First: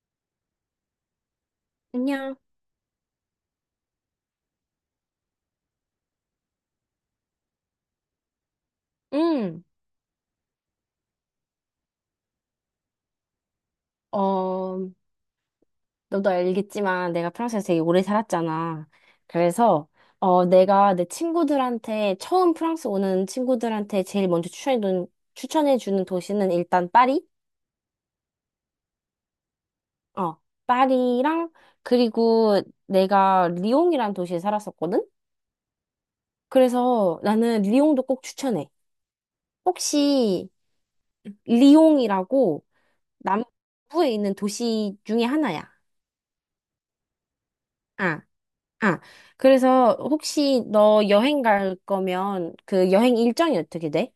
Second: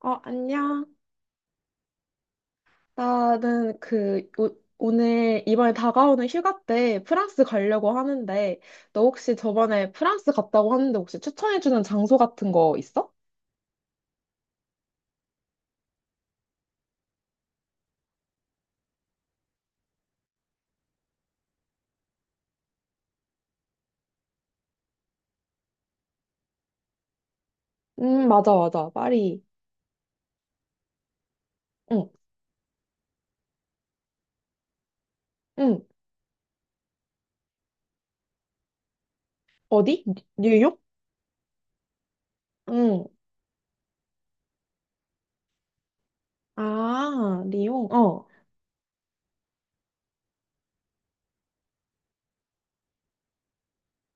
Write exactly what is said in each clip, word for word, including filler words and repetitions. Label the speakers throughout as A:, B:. A: 어, 안녕.
B: 안녕.
A: 나는 그, 오, 오늘 이번에 다가오는 휴가 때 프랑스 가려고 하는데, 너 혹시
B: 응.
A: 저번에 프랑스 갔다고 하는데 혹시 추천해주는 장소 같은 거 있어?
B: 어, 너도 알겠지만 내가 프랑스에서 되게 오래 살았잖아. 그래서 어, 내가 내 친구들한테 처음 프랑스 오는 친구들한테 제일 먼저 추천해 주는 추천해 주는 도시는 일단 파리?
A: 음, 맞아, 맞아. 파리.
B: 어, 파리랑
A: 응,
B: 그리고 내가 리옹이란 도시에 살았었거든.
A: 응.
B: 그래서 나는 리옹도 꼭 추천해.
A: 어디? 뉴-
B: 혹시
A: 뉴욕?
B: 리옹이라고
A: 응.
B: 남부에 있는 도시 중에 하나야.
A: 아, 리옹.
B: 아,
A: 어.
B: 아, 그래서 혹시 너 여행 갈 거면 그 여행 일정이 어떻게 돼?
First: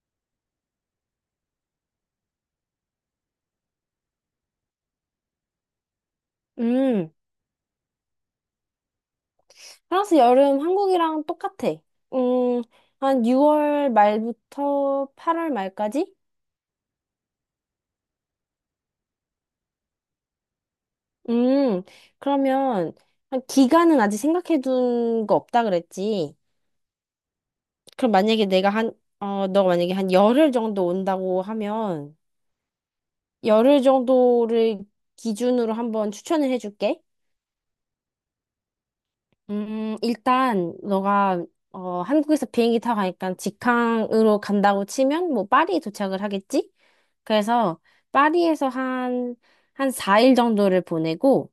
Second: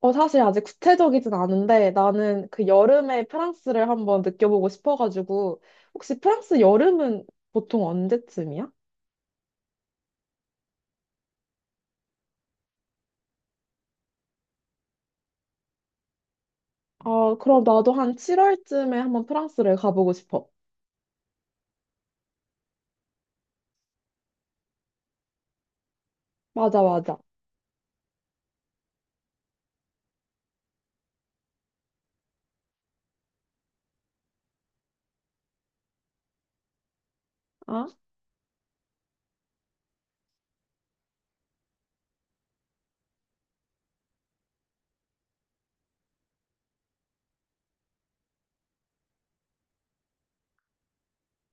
A: 어, 사실 아직 구체적이진 않은데, 나는 그 여름에 프랑스를 한번 느껴보고 싶어가지고, 혹시 프랑스
B: 음,
A: 여름은 보통 언제쯤이야?
B: 프랑스 여름 한국이랑 똑같아. 음, 한 유월 말부터 팔월 말까지?
A: 아, 그럼 나도 한 칠월쯤에 한번 프랑스를 가보고 싶어.
B: 음, 그러면 한 기간은 아직 생각해둔 거 없다 그랬지.
A: 맞아, 맞아.
B: 그럼 만약에 내가 한, 어, 너가 만약에 한 열흘 정도 온다고 하면 열흘 정도를 기준으로 한번 추천을 해줄게.
A: 아?
B: 음, 일단 너가 어, 한국에서 비행기 타고 가니까 직항으로 간다고 치면 뭐 파리에 도착을 하겠지? 그래서 파리에서 한, 한 사 일 정도를 보내고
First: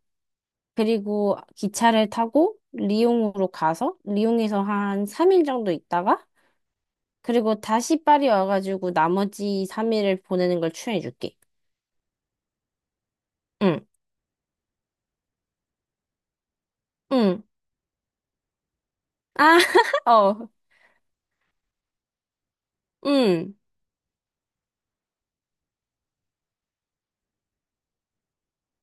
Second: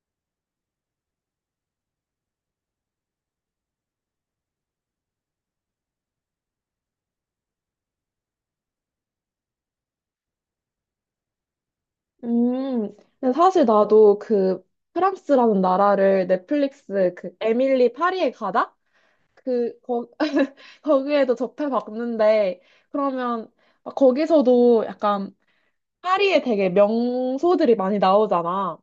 B: 그리고 기차를 타고 리옹으로 가서 리옹에서 한 삼 일 정도 있다가 그리고 다시 파리 와가지고 나머지 삼 일을 보내는 걸 추천해 줄게.
A: 음, 근데 사실
B: 응,
A: 나도 그 프랑스라는 나라를 넷플릭스 그
B: 응.
A: 에밀리 파리에 가다?
B: 아,
A: 그, 거,
B: 어,
A: 거기에도 접해봤는데, 그러면
B: 응,
A: 거기서도 약간 파리에 되게 명소들이 많이 나오잖아.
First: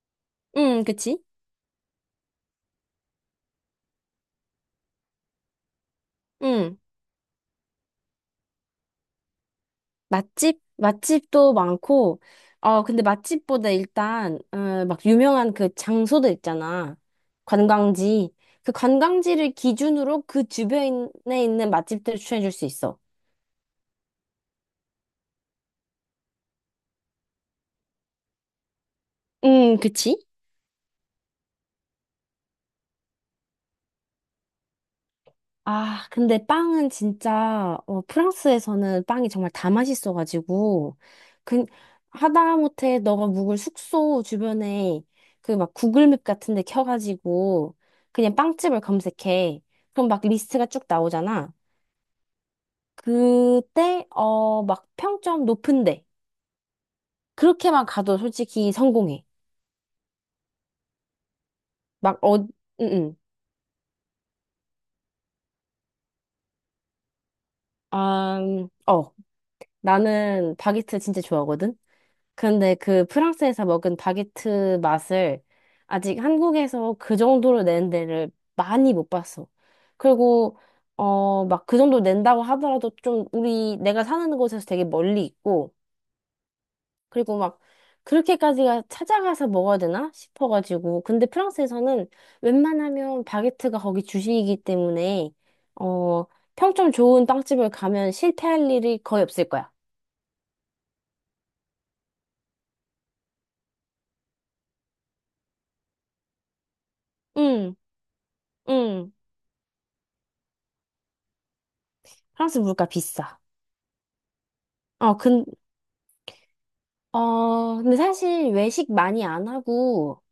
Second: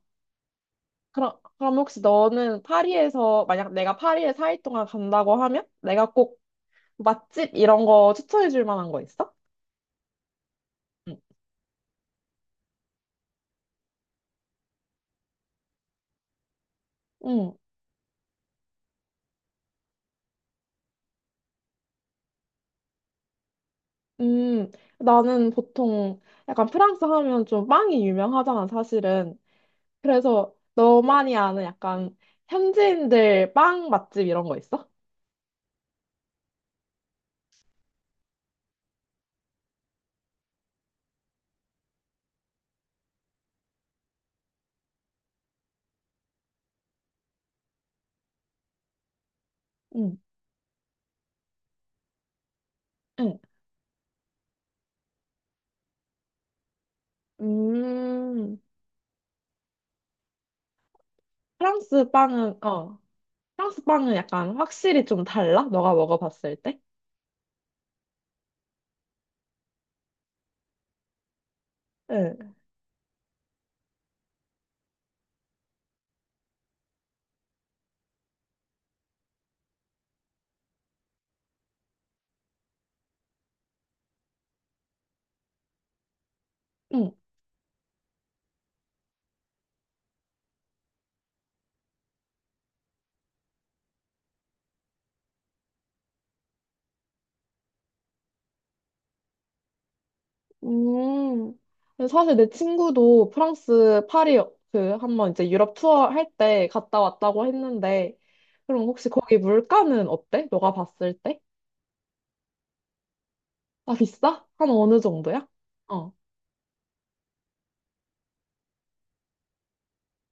B: 응, 그치?
A: 그럼, 그럼 혹시 너는 파리에서, 만약 내가 파리에 사 일 동안 간다고 하면 내가 꼭
B: 응.
A: 맛집 이런 거 추천해 줄 만한 거 있어?
B: 맛집? 맛집도 많고, 어, 근데 맛집보다 일단, 어, 막 유명한 그 장소들 있잖아.
A: 응.
B: 관광지. 그 관광지를 기준으로 그 주변에 있는 맛집들을 추천해 줄 수 있어.
A: 음, 나는 보통 약간 프랑스 하면 좀 빵이 유명하잖아, 사실은.
B: 음, 그치?
A: 그래서 너만이 아는 약간 현지인들 빵 맛집 이런 거 있어?
B: 아, 근데 빵은 진짜, 어, 프랑스에서는 빵이 정말 다 맛있어가지고, 그, 하다못해 너가 묵을 숙소 주변에 그 막 구글맵 같은 데 켜가지고, 그냥 빵집을 검색해. 그럼
A: 응,
B: 막 리스트가 쭉 나오잖아.
A: 응.
B: 그때, 어, 막 평점 높은데. 그렇게만 가도
A: 음,
B: 솔직히 성공해.
A: 프랑스
B: 막, 어, 응,
A: 빵은, 어,
B: 응.
A: 프랑스 빵은 약간 확실히 좀 달라? 너가 먹어봤을 때?
B: 아, 음, 어, 나는 바게트 진짜 좋아하거든? 근데 그 프랑스에서 먹은 바게트 맛을 아직 한국에서 그 정도로 낸 데를 많이 못 봤어. 그리고 어, 막 그 정도 낸다고 하더라도 좀 우리 내가 사는 곳에서 되게 멀리 있고
A: 응.
B: 그리고 막 그렇게까지가 찾아가서 먹어야 되나 싶어가지고 근데 프랑스에서는 웬만하면 바게트가 거기 주식이기 때문에 어, 평점 좋은 빵집을 가면 실패할 일이 거의 없을 거야.
A: 음, 근데 사실 내 친구도 프랑스 파리 그 한번 이제 유럽 투어 할 때 갔다 왔다고
B: 응,
A: 했는데, 그럼 혹시
B: 응.
A: 거기 물가는 어때? 너가 봤을 때?
B: 프랑스 물가 비싸.
A: 아, 비싸? 한 어느
B: 어, 근,
A: 정도야? 어.
B: 어, 근데 사실 외식 많이 안 하고,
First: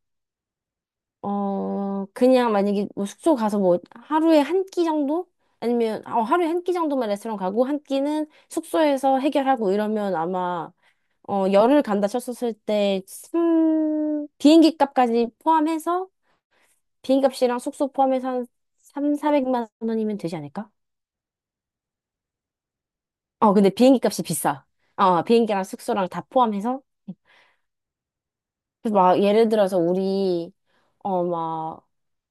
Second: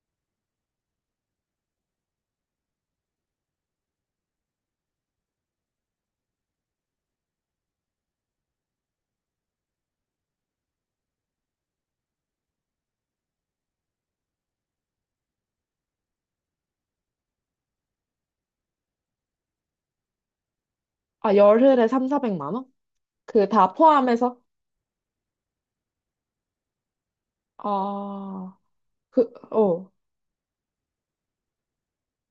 B: 어, 그냥 만약에 뭐 숙소 가서 뭐 하루에 한 끼 정도? 아니면, 어, 하루에 한 끼 정도만 레스토랑 가고, 한 끼는 숙소에서 해결하고 이러면 아마, 어, 열흘 간다 쳤었을 때, 삼, 비행기 값까지 포함해서, 비행기 값이랑 숙소 포함해서 한 삼, 사백만 원이면 되지 않을까?
A: 아, 열흘에 삼, 사백만 원? 그
B: 어, 근데
A: 다
B: 비행기 값이
A: 포함해서?
B: 비싸. 어, 비행기랑 숙소랑 다 포함해서.
A: 아,
B: 그래서 막
A: 그,
B: 예를 들어서
A: 어,
B: 우리, 어, 막,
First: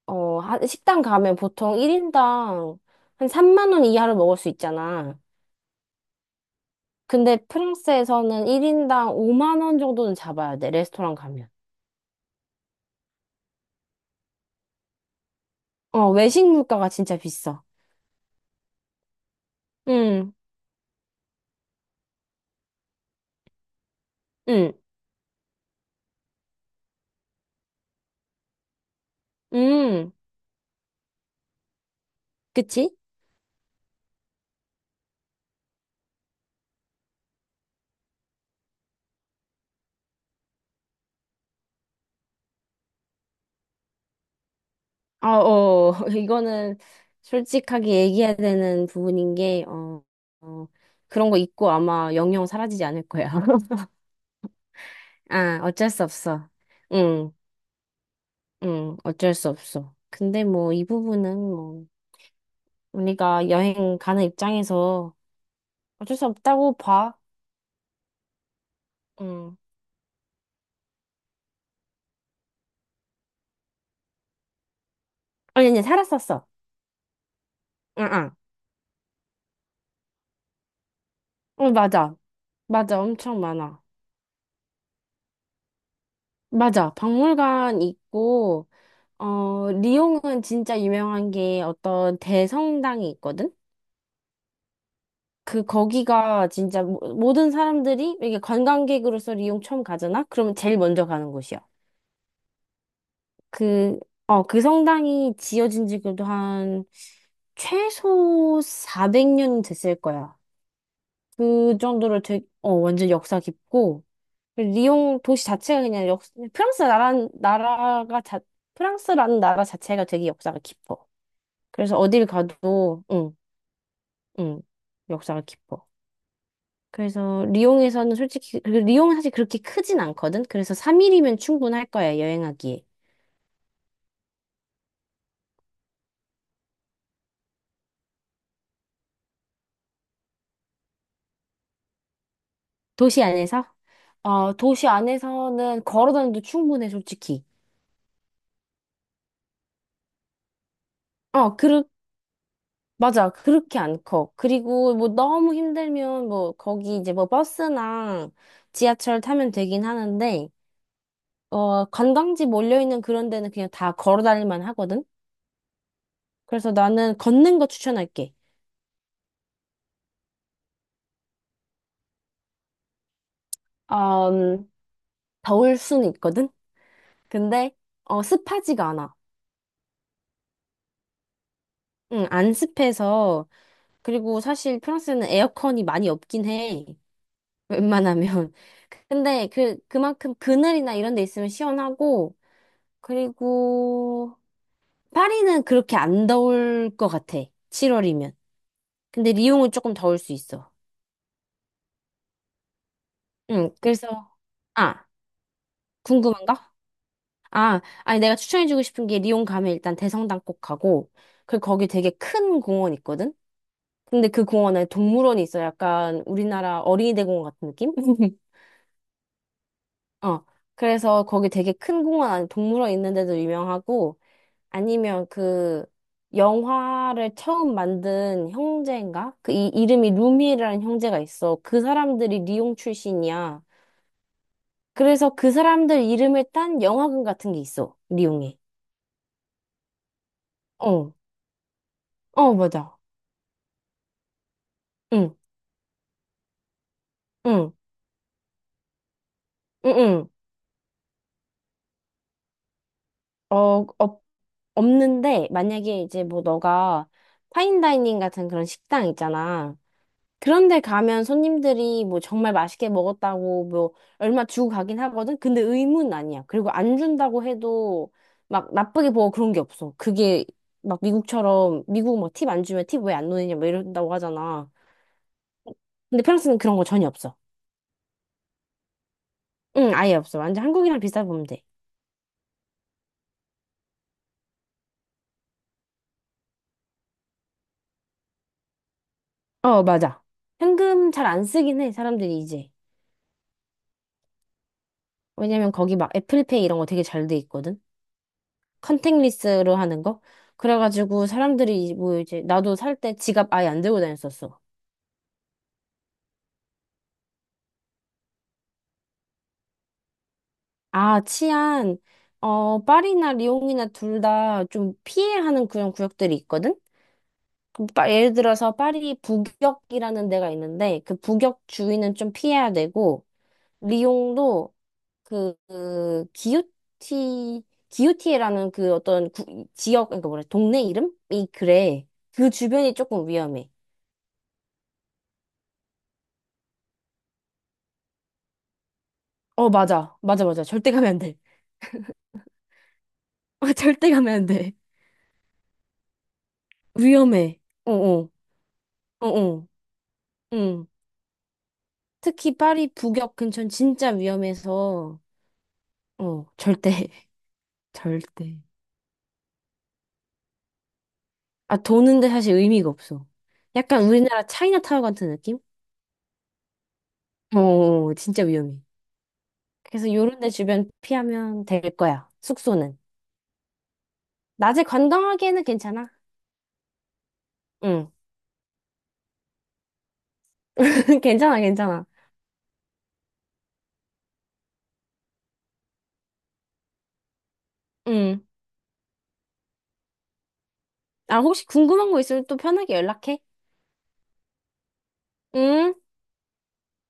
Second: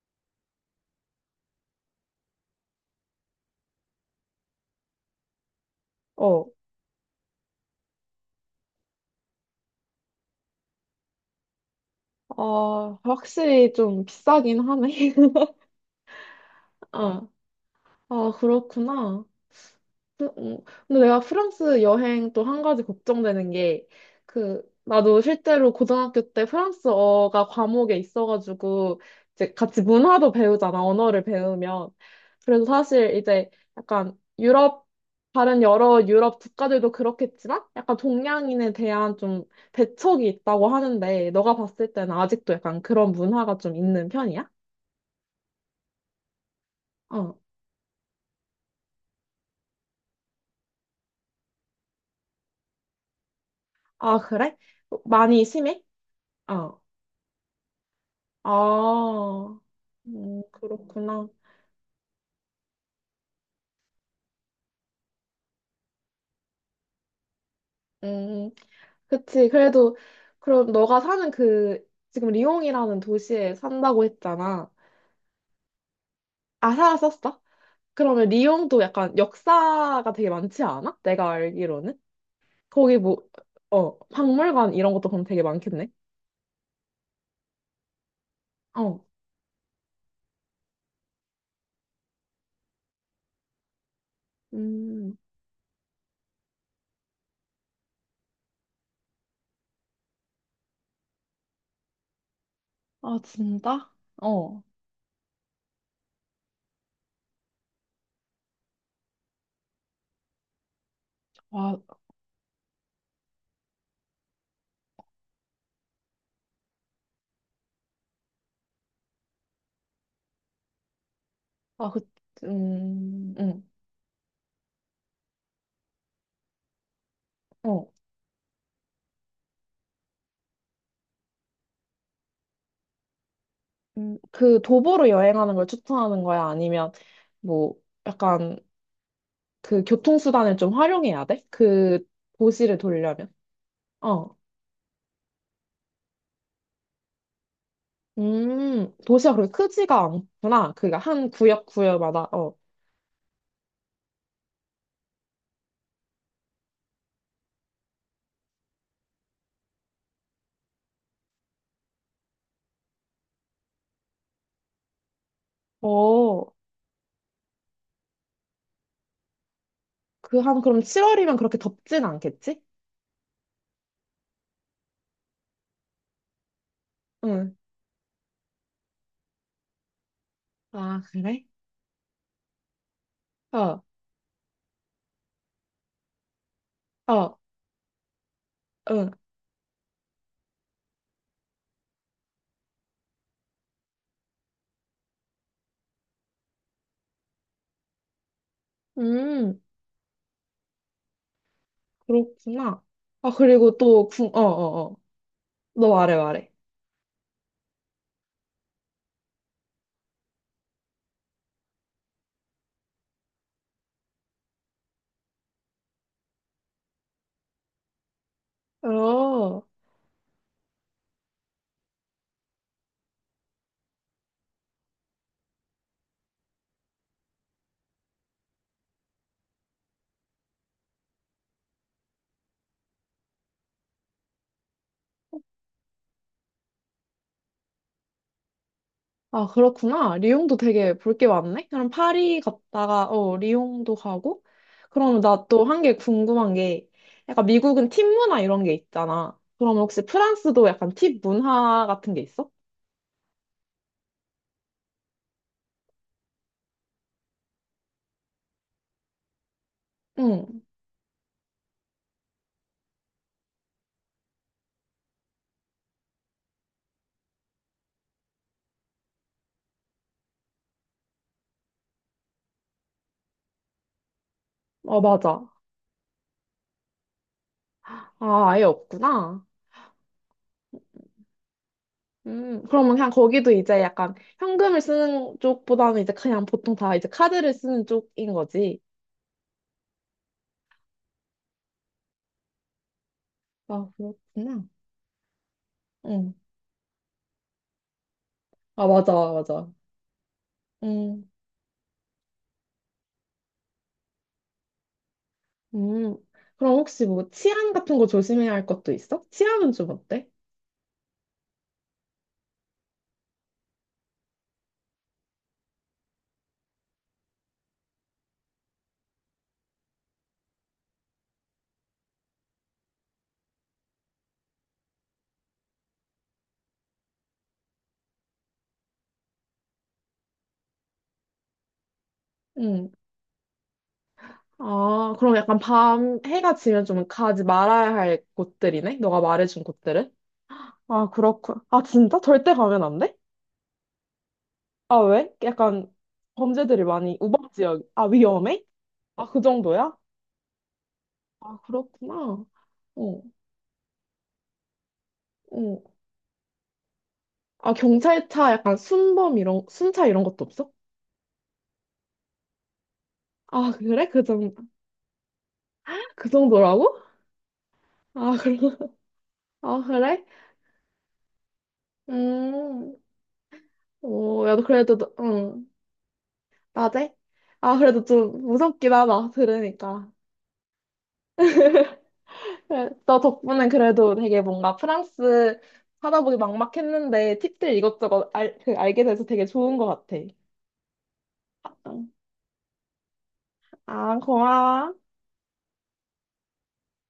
B: 어, 한 식당 가면 보통 일 인당 한 삼만 원 이하로 먹을 수 있잖아.
A: 어.
B: 근데 프랑스에서는 일 인당 오만 원 정도는 잡아야 돼, 레스토랑 가면.
A: 아, 확실히 좀 비싸긴 하네.
B: 어, 외식 물가가 진짜
A: 어.
B: 비싸.
A: 아, 그렇구나.
B: 응,
A: 또, 음. 근데 내가 프랑스 여행 또 한 가지 걱정되는 게, 그,
B: 응,
A: 나도 실제로 고등학교 때 프랑스어가 과목에 있어가지고, 이제 같이
B: 응.
A: 문화도 배우잖아, 언어를 배우면. 그래서
B: 그치?
A: 사실 이제 약간 유럽, 다른 여러 유럽 국가들도 그렇겠지만, 약간 동양인에 대한 좀 배척이 있다고 하는데, 너가 봤을 때는 아직도 약간 그런 문화가 좀 있는 편이야?
B: 아, 어, 이거는
A: 어.
B: 솔직하게 얘기해야 되는 부분인 게, 어, 어, 그런 거 있고 아마 영영 사라지지 않을 거야.
A: 아, 그래? 많이
B: 아,
A: 심해?
B: 어쩔 수 없어.
A: 어.
B: 응, 응, 어쩔 수
A: 아,
B: 없어.
A: 음,
B: 근데 뭐, 이
A: 그렇구나.
B: 부분은 뭐, 우리가 여행 가는 입장에서 어쩔 수 없다고 봐.
A: 음, 그치.
B: 응.
A: 그래도, 그럼 너가 사는 그, 지금 리옹이라는 도시에 산다고 했잖아.
B: 아니, 아니, 살았었어.
A: 아, 살았었어?
B: 응,
A: 그러면
B: 응.
A: 리옹도 약간 역사가 되게 많지 않아? 내가
B: 응,
A: 알기로는?
B: 맞아.
A: 거기
B: 맞아.
A: 뭐,
B: 엄청 많아.
A: 어, 박물관 이런 것도 그럼 되게 많겠네?
B: 맞아. 박물관 있고,
A: 어,
B: 어, 리옹은 진짜 유명한 게 어떤 대성당이 있거든?
A: 음,
B: 그, 거기가 진짜 모- 모든 사람들이 이게 관광객으로서 리옹 처음 가잖아? 그러면 제일 먼저 가는 곳이야.
A: 아, 진짜?
B: 그, 어, 그
A: 어,
B: 성당이 지어진 지 그래도 한 최소 사백 년 됐을 거야. 그
A: 와,
B: 정도로 되게, 어, 완전 역사 깊고, 리옹 도시 자체가 그냥 역, 프랑스 나라, 나라가 자, 프랑스라는 나라 자체가 되게 역사가 깊어.
A: 아,
B: 그래서
A: 그,
B: 어딜 가도,
A: 음,
B: 응,
A: 응,
B: 응, 역사가 깊어. 그래서
A: 어.
B: 리옹에서는 솔직히, 그리고 리옹은 사실 그렇게 크진 않거든? 그래서 삼 일이면 충분할 거야, 여행하기에.
A: 음, 그 도보로 여행하는 걸 추천하는 거야? 아니면 뭐, 약간 그 교통수단을 좀 활용해야 돼? 그 도시를
B: 도시
A: 돌려면.
B: 안에서?
A: 어.
B: 어, 도시 안에서는 걸어 다녀도 충분해, 솔직히.
A: 음, 도시가 그렇게 크지가 않구나. 그니까 한
B: 어,
A: 구역
B: 그렇게
A: 구역마다, 어.
B: 맞아. 그렇게 안 커. 그리고 뭐 너무 힘들면 뭐 거기 이제 뭐 버스나 지하철 타면 되긴 하는데, 어, 관광지 몰려있는 그런 데는 그냥 다 걸어 다닐만 하거든?
A: 어,
B: 그래서 나는 걷는 거 추천할게.
A: 그 한, 그럼 칠월이면 그렇게 덥진 않겠지?
B: 어, 음, 더울 순 있거든?
A: 응.
B: 근데, 어, 습하지가 않아.
A: 아, 그래?
B: 응, 안 습해서.
A: 어,
B: 그리고 사실 프랑스는 에어컨이 많이 없긴 해.
A: 어,
B: 웬만하면.
A: 응.
B: 근데 그, 그만큼 그늘이나 이런 데 있으면 시원하고, 그리고, 파리는 그렇게 안 더울 것 같아. 칠월이면. 근데
A: 음,
B: 리옹은 조금 더울 수 있어.
A: 그렇구나. 아,
B: 응,
A: 그리고 또, 궁,
B: 그래서,
A: 어, 어, 어.
B: 아,
A: 너 말해,
B: 궁금한
A: 말해.
B: 거? 아, 아니, 내가 추천해주고 싶은 게 리옹 가면 일단 대성당 꼭 가고, 그리고 거기 되게 큰 공원 있거든? 근데 그 공원에 동물원이 있어. 약간 우리나라 어린이 대공원 같은 느낌?
A: 어.
B: 어. 그래서 거기 되게 큰 공원 안에 동물원 있는데도 유명하고, 아니면 그 영화를 처음 만든 형제인가? 그 이, 이름이 루미라는 형제가 있어. 그 사람들이 리옹 출신이야. 그래서 그 사람들 이름을 딴 영화관 같은 게 있어. 리옹에.
A: 아, 그렇구나. 리옹도 되게
B: 어,
A: 볼 게 많네. 그럼 파리
B: 어, 맞아.
A: 갔다가, 어, 리옹도 가고. 그러면
B: 응,
A: 나 또 한 게 궁금한 게, 약간
B: 응,
A: 미국은 팁 문화 이런 게 있잖아. 그럼
B: 응,
A: 혹시
B: 응.
A: 프랑스도 약간 팁 문화 같은 게 있어?
B: 어, 어, 없는데 만약에 이제 뭐 너가 파인다이닝 같은 그런 식당 있잖아.
A: 응.
B: 그런데 가면 손님들이 뭐 정말 맛있게 먹었다고 뭐 얼마 주고 가긴 하거든? 근데 의무는 아니야. 그리고 안 준다고 해도 막 나쁘게 보고 그런 게 없어. 그게 막 미국처럼 미국 막 팁 안 주면 팁 왜 안 넣느냐 막 이런다고 하잖아.
A: 어, 맞아.
B: 근데 프랑스는 그런 거 전혀 없어.
A: 아, 아예 없구나.
B: 응, 아예 없어. 완전 한국이랑 비슷하게 보면 돼.
A: 음, 그러면 그냥 거기도 이제 약간 현금을 쓰는 쪽보다는 이제 그냥 보통 다 이제 카드를 쓰는 쪽인 거지.
B: 어, 맞아. 현금 잘 안 쓰긴 해, 사람들이 이제.
A: 아, 그렇구나.
B: 왜냐면 거기 막
A: 응.
B: 애플페이 이런 거 되게 잘 돼 있거든?
A: 아, 맞아, 맞아.
B: 컨택리스로 하는 거?
A: 응.
B: 그래가지고 사람들이 이- 뭐 이제 나도 살 때 지갑 아예 안 들고 다녔었어.
A: 음, 그럼 혹시 뭐 치안 같은 거 조심해야 할 것도 있어? 치안은 좀 어때?
B: 아, 치안. 어, 파리나 리옹이나 둘 다 좀 피해 하는 그런 구역들이 있거든? 그 파- 예를 들어서 파리 북역이라는 데가 있는데 그 북역 주위는 좀 피해야 되고 리옹도 그, 그 기요티 기요티에라는 그 어떤 구- 지역 그러니까 뭐래 동네 이름이 그래 그
A: 음.
B: 주변이 조금 위험해.
A: 아, 그럼 약간 밤 해가 지면 좀 가지 말아야 할 곳들이네? 너가 말해준
B: 어
A: 곳들은?
B: 맞아 맞아 맞아 절대 가면
A: 아,
B: 안 돼.
A: 그렇군. 아, 진짜? 절대 가면 안 돼?
B: 아, 절대 가면 안 돼.
A: 아, 왜? 약간 범죄들이 많이 우박
B: 위험해.
A: 지역. 아,
B: 어어.
A: 위험해? 아, 그
B: 어어.
A: 정도야?
B: 응.
A: 아, 그렇구나.
B: 특히 파리
A: 어,
B: 북역 근처는 진짜 위험해서,
A: 어.
B: 어, 절대.
A: 아, 경찰차
B: 절대.
A: 약간 순범 이런, 순차 이런 것도 없어?
B: 아, 도는데 사실 의미가 없어.
A: 아,
B: 약간
A: 그래? 그
B: 우리나라
A: 정도,
B: 차이나타운 같은 느낌?
A: 그 정도라고?
B: 어, 어, 어.
A: 아,
B: 진짜
A: 그럼,
B: 위험해.
A: 아,
B: 그래서
A: 그래?
B: 요런 데 주변 피하면 될 거야.
A: 음.
B: 숙소는.
A: 오, 야,
B: 낮에
A: 그래도, 너-
B: 관광하기에는
A: 응,
B: 괜찮아.
A: 낮에? 아, 그래도
B: 응.
A: 좀 무섭긴 하다, 들으니까.
B: 괜찮아, 괜찮아.
A: 그래, 너 덕분에 그래도 되게 뭔가 프랑스 하다보기 막막했는데 팁들 이것저것
B: 응.
A: 알, 그, 알게 돼서 되게 좋은 것 같아.
B: 아, 혹시
A: 응.
B: 궁금한 거 있으면 또 편하게 연락해.
A: 아, 고마워.
B: 응?